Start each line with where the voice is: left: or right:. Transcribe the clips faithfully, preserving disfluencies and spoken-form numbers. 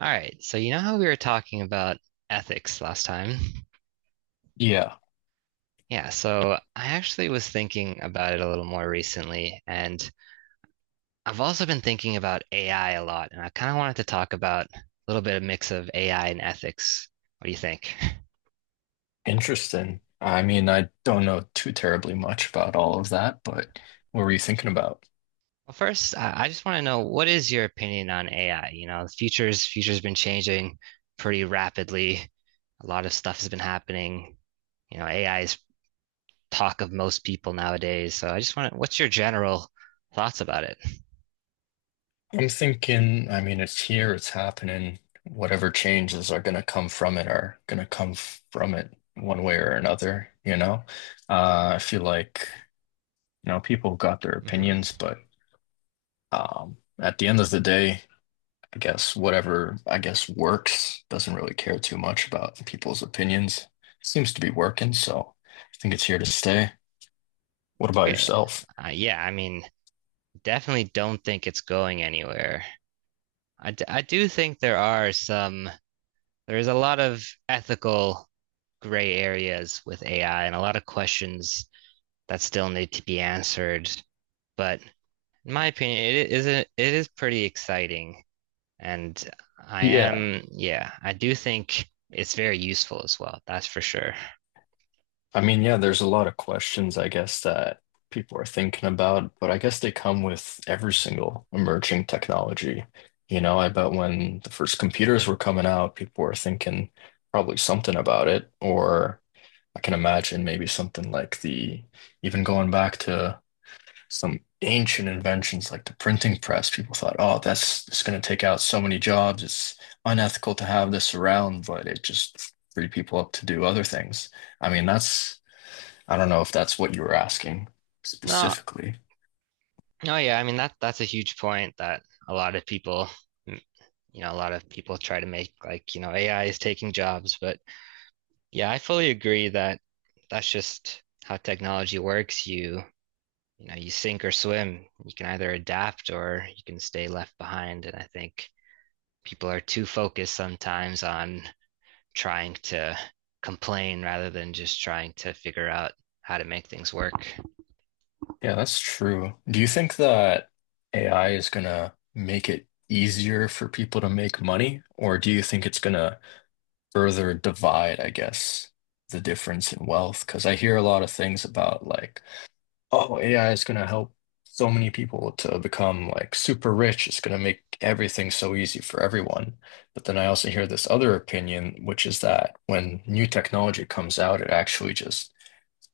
right: All right, so you know how we were talking about ethics last time?
left: Yeah,
right: Yeah, so I actually was thinking about it a little more recently, and I've also been thinking about A I a lot, and I kind of wanted to talk about a little bit of mix of A I and ethics. What do you think?
left: interesting. I mean, I don't know too terribly much about all of that, but what were you thinking about?
right: Well, first, I I just want to know what is your opinion on A I? You know, the future's future's been changing pretty rapidly. A lot of stuff has been happening. You know, A I is talk of most people nowadays. So I just want to, what's your general thoughts about it?
left: I'm thinking, I mean, it's here, it's happening. Whatever changes are going to come from it are going to come from it one way or another, you know? Uh, I feel like, you know, people got their opinions,
right: Hmm.
left: but um, at the end of the day, I guess whatever, I guess works doesn't really care too much about people's opinions. Seems to be working, so I think it's here to stay. What about
right: Okay.
left: yourself?
right: Uh, yeah, I mean, definitely don't think it's going anywhere. I, d I do think there are some, there's a lot of ethical gray areas with A I and a lot of questions that still need to be answered. But in my opinion, it is a, it is pretty exciting. And I
left: Yeah.
right: am, yeah, I do think it's very useful as well. That's for sure.
left: I mean, yeah, there's a lot of questions, I guess, that people are thinking about, but I guess they come with every single emerging technology. You know, I bet when the first computers were coming out, people were thinking probably something about it, or I can imagine maybe something like the, even going back to some ancient inventions like the printing press. People thought, oh, that's it's going to take out so many jobs. It's unethical to have this around, but it just freed people up to do other things. I mean, that's, I don't know if that's what you were asking
right: No,
left: specifically.
right: no, yeah, I mean that that's a huge point that a lot of people, mm, you know, a lot of people try to make like, you know, A I is taking jobs, but yeah, I fully agree that that's just how technology works. You, you know, you sink or swim. You can either adapt or you can stay left behind. And I think people are too focused sometimes on trying to complain rather than just trying to figure out how to make things work.
left: Yeah, that's true. Do you think that A I is going to make it easier for people to make money, or do you think it's going to further divide, I guess, the difference in wealth? Because I hear a lot of things about like, oh, A I is going to help so many people to become like super rich. It's going to make everything so easy for everyone. But then I also hear this other opinion, which is that when new technology comes out, it actually just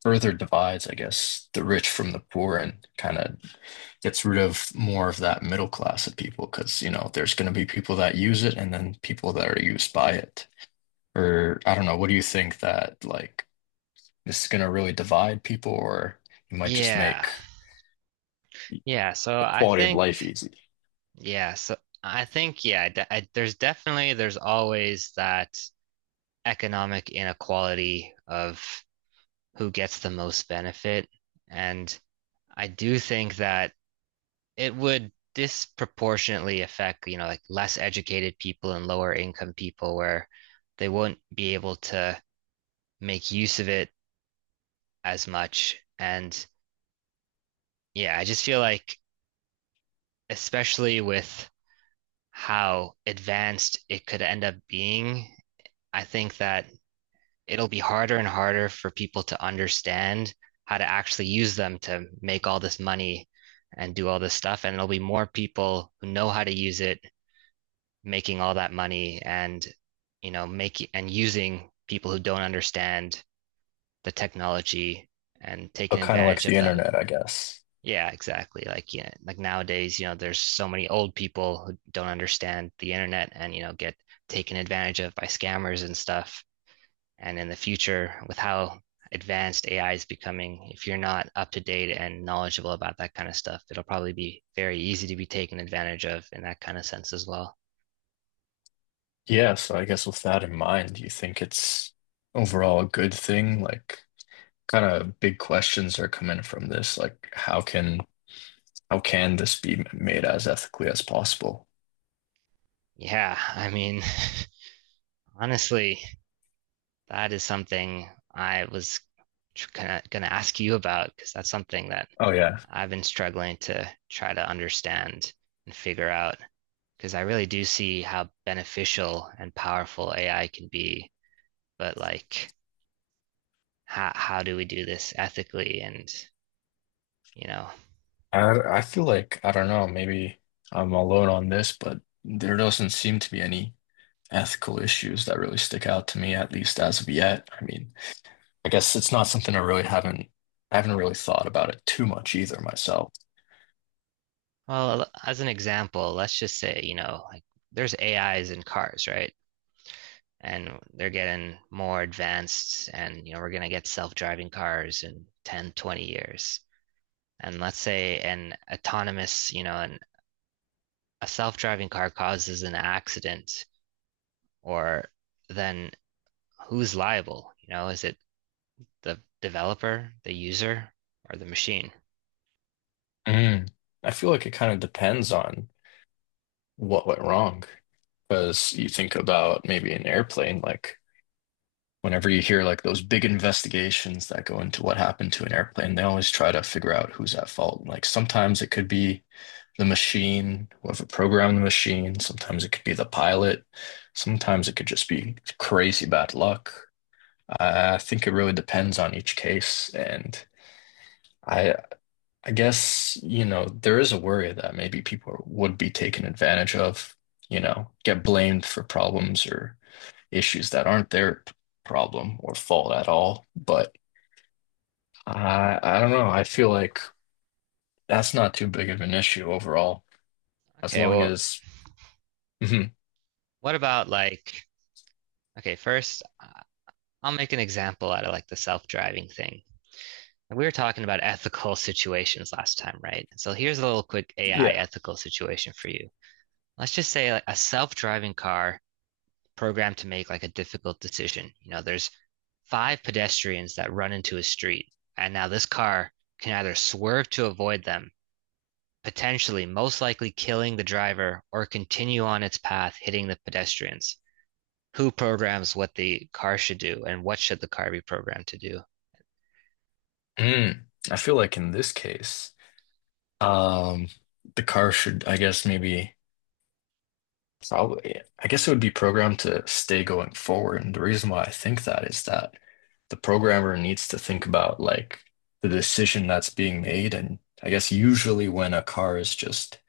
left: further divides, I guess, the rich from the poor and kind of gets rid of more of that middle class of people because, you know, there's going to be people that use it and then people that are used by it. Or I don't know, what do you think that like this is going to really divide people or it might just
right: Yeah.
left: make
right: Yeah, so
left: the
right: I
left: quality of
right: think
left: life easy.
right: Yeah, so I think yeah, de I, there's definitely there's always that economic inequality of who gets the most benefit, and I do think that it would disproportionately affect, you know, like less educated people and lower income people where they won't be able to make use of it as much. And yeah, I just feel like especially with how advanced it could end up being, I think that it'll be harder and harder for people to understand how to actually use them to make all this money and do all this stuff. And there'll be more people who know how to use it, making all that money and, you know, making and using people who don't understand the technology and taking
left: But kind of
right: advantage
left: like the
right: of them.
left: internet, I guess.
right: Yeah, exactly. Like, yeah, like nowadays, you know, there's so many old people who don't understand the internet and, you know, get taken advantage of by scammers and stuff. And in the future, with how advanced A I is becoming, if you're not up to date and knowledgeable about that kind of stuff, it'll probably be very easy to be taken advantage of in that kind of sense as well.
left: Yeah, so I guess with that in mind, do you think it's overall a good thing? Like, kind of big questions are coming from this. Like, how can how can this be made as ethically as possible?
right: Yeah, I mean, honestly, that is something I was gonna, gonna ask you about because that's something that
left: Oh yeah,
right: I've been struggling to try to understand and figure out because I really do see how beneficial and powerful A I can be, but like how how do we do this ethically, and you know,
left: I I feel like I don't know. Maybe I'm alone on this, but there doesn't seem to be any ethical issues that really stick out to me, at least as of yet. I mean, I guess it's not something I really haven't I haven't really thought about it too much either myself.
right: well, as an example, let's just say, you know, like there's ais in cars, right? And they're getting more advanced, and you know, we're going to get self-driving cars in ten twenty years. And let's say an autonomous, you know, an, a self-driving car causes an accident, or then who's liable? You know, is it the developer, the user, or the machine?
left: Mm. I feel like it kind of depends on what went wrong. Because you think about maybe an airplane, like whenever you hear like those big investigations that go into what happened to an airplane, they always try to figure out who's at fault. Like sometimes it could be the machine, whoever programmed the machine, sometimes it could be the pilot, sometimes it could just be crazy bad luck. I I think it really depends on each case, and I I guess, you know, there is a worry that maybe people would be taken advantage of, you know, get blamed for problems or issues that aren't their problem or fault at all. But
right: Mhm.
left: I, I don't know. I feel like that's not too big of an issue overall, as
right: okay
left: long
right: well
left: as, Mhm.
right: what about like Okay, first, uh, I'll make an example out of like the self-driving thing. We were talking about ethical situations last time, right? So here's a little quick A I
left: Yeah.
right: ethical situation for you. Let's just say like a self-driving car programmed to make like a difficult decision. You know, there's five pedestrians that run into a street, and now this car can either swerve to avoid them, potentially most likely killing the driver, or continue on its path, hitting the pedestrians. Who programs what the car should do, and what should the car be programmed to do?
left: Mm. I feel like in this case, um, the car should, I guess, maybe. Probably. I guess it would be programmed to stay going forward. And the reason why I think that is that the programmer needs to think about like the decision that's being made. And I guess usually when a car is just,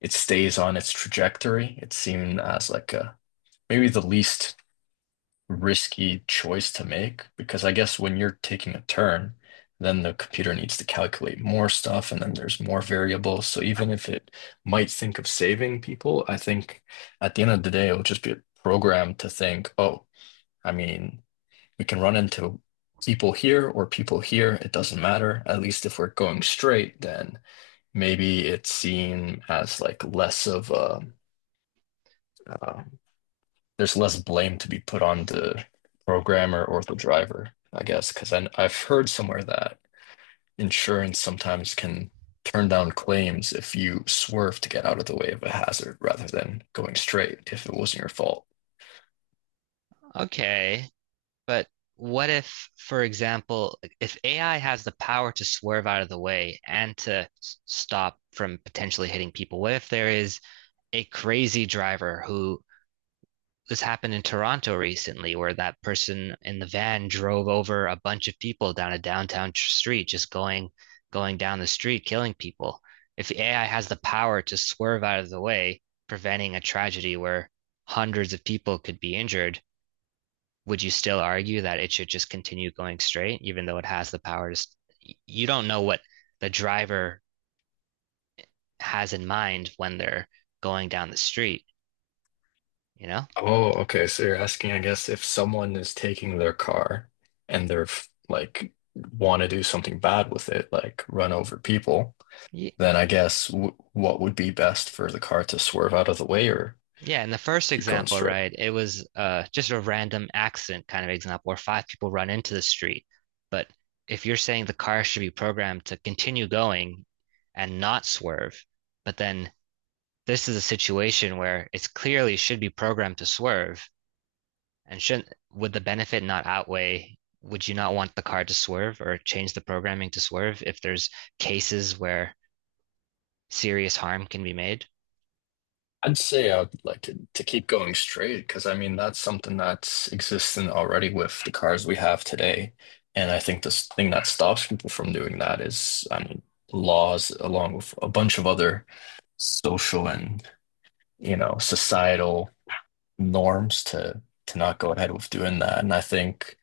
left: it stays on its trajectory, it's seen as like a maybe the least risky choice to make because I guess when you're taking a turn, then the computer needs to calculate more stuff and then there's more variables. So even if it might think of saving people, I think at the end of the day, it'll just be programmed to think, oh, I mean, we can run into people here or people here. It doesn't matter. At least if we're going straight, then maybe it's seen as like less of a, uh, there's less blame to be put on the programmer or the driver, I guess, because I, I've heard somewhere that insurance sometimes can turn down claims if you swerve to get out of the way of a hazard rather than going straight if it wasn't your fault.
right: Okay, but what if, for example, if A I has the power to swerve out of the way and to s- stop from potentially hitting people, what if there is a crazy driver who this happened in Toronto recently where that person in the van drove over a bunch of people down a downtown street, just going going down the street, killing people. If A I has the power to swerve out of the way, preventing a tragedy where hundreds of people could be injured, would you still argue that it should just continue going straight, even though it has the power to? You don't know what the driver has in mind when they're going down the street, you know?
left: Oh, okay. So you're asking, I guess, if someone is taking their car and they're f- like want to do something bad with it, like run over people, then I guess w what would be best for the car to swerve out of the way or
right: Yeah, in the first
left: keep going
right: example,
left: straight?
right: right, it was uh just a random accident kind of example where five people run into the street. But if you're saying the car should be programmed to continue going and not swerve, but then this is a situation where it's clearly should be programmed to swerve and shouldn't, would the benefit not outweigh, would you not want the car to swerve or change the programming to swerve if there's cases where serious harm can be made?
left: I'd say I would like to, to keep going straight because I mean that's something that's existent already with the cars we have today. And I think this thing that stops people from doing that is, I mean, laws along with a bunch of other social and, you know, societal norms to to not go ahead with doing that. And I think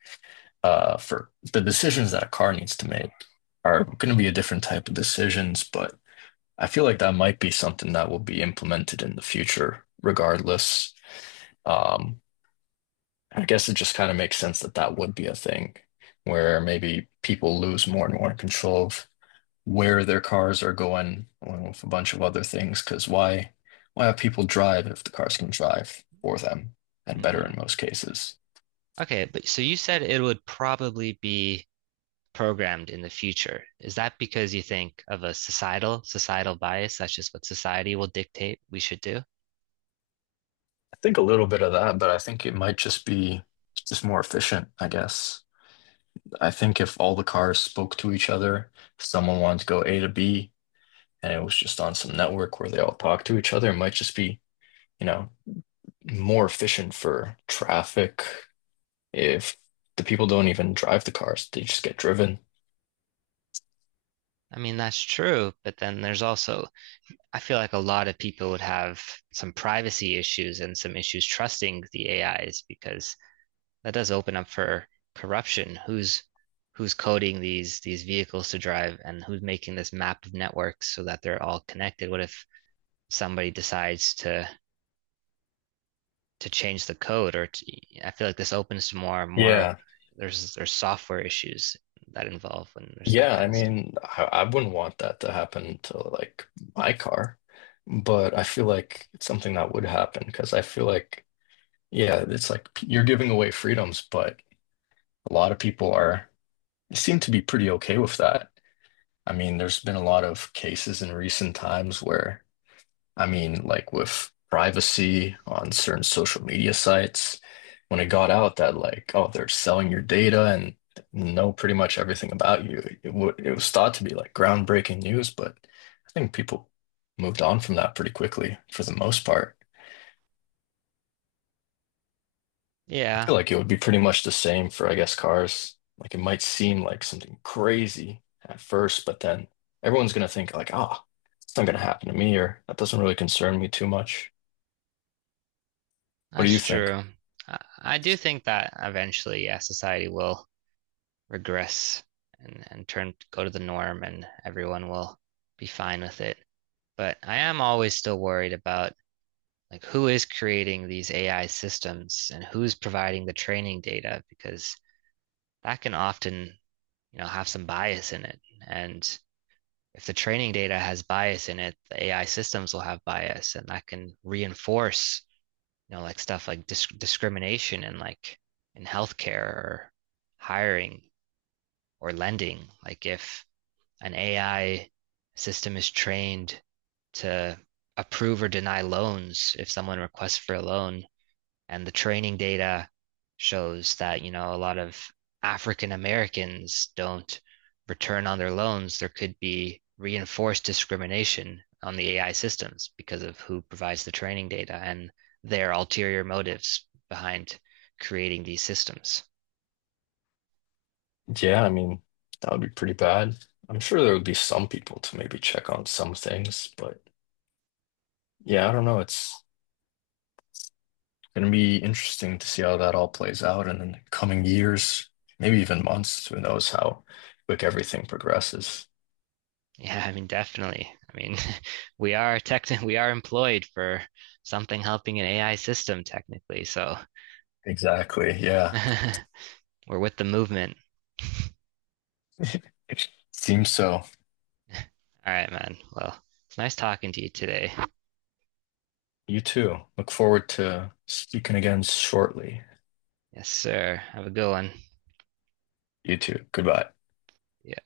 left: uh for the decisions that a car needs to make are going to be a different type of decisions, but I feel like that might be something that will be implemented in the future, regardless. Um, I guess it just kind of makes sense that that would be a thing where maybe people lose more and more control of where their cars are going, along with a bunch of other things. Because why, why have people drive if the cars can drive for them and better
right: Hmm.
left: in most cases?
right: Okay, but so you said it would probably be programmed in the future. Is that because you think of a societal societal bias? That's just what society will dictate we should do.
left: I think a little bit of that, but I think it might just be just more efficient, I guess. I think if all the cars spoke to each other, if someone wanted to go A to B and it was just on some network where they all talk to each other. It might just be, you know, more efficient for traffic if the people don't even drive the cars, they just get driven.
right: I mean, that's true, but then there's also, I feel like a lot of people would have some privacy issues and some issues trusting the A Is because that does open up for corruption. Who's who's coding these these vehicles to drive, and who's making this map of networks so that they're all connected? What if somebody decides to to change the code, or to, I feel like this opens to more and more of
left: Yeah.
right: there's there's software issues that involve when there's that
left: Yeah,
right: kind
left: I
right: of stuff.
left: mean, I, I wouldn't want that to happen to like my car, but I feel like it's something that would happen because I feel like, yeah, it's like you're giving away freedoms, but a lot of people are seem to be pretty okay with that. I mean, there's been a lot of cases in recent times where I mean, like with privacy on certain social media sites, when it got out that like, oh, they're selling your data and know pretty much everything about you, it, w it was thought to be like groundbreaking news, but I think people moved on from that pretty quickly for the most part. I
right: Yeah,
left: feel like it would be pretty much the same for, I guess, cars. Like it might seem like something crazy at first, but then everyone's gonna think like, ah, it's not gonna happen to me, or that doesn't really concern me too much. What do
right: that's
left: you think?
right: true. I, I do think that eventually, yeah, society will regress and, and turn go to the norm, and everyone will be fine with it. But I am always still worried about like who is creating these A I systems and who's providing the training data because that can often, you know, have some bias in it. And if the training data has bias in it, the A I systems will have bias, and that can reinforce, you know, like stuff like disc discrimination and like in healthcare or hiring or lending. Like if an A I system is trained to approve or deny loans, if someone requests for a loan, and the training data shows that, you know, a lot of African Americans don't return on their loans. There could be reinforced discrimination on the A I systems because of who provides the training data and their ulterior motives behind creating these systems.
left: Yeah, I mean, that would be pretty bad. I'm sure there would be some people to maybe check on some things, but yeah, I don't know. It's going to be interesting to see how that all plays out in the coming years, maybe even months. Who knows how quick everything progresses.
right: Yeah, I mean, definitely. I mean, we are tech, we are employed for something helping an A I system technically. So
left: Exactly. Yeah.
right: we're with the movement.
left: Seems so.
right: All right, man. Well, it's nice talking to you today.
left: You too. Look forward to speaking again shortly.
right: Yes, sir. Have a good one.
left: You too. Goodbye.
right: Yeah.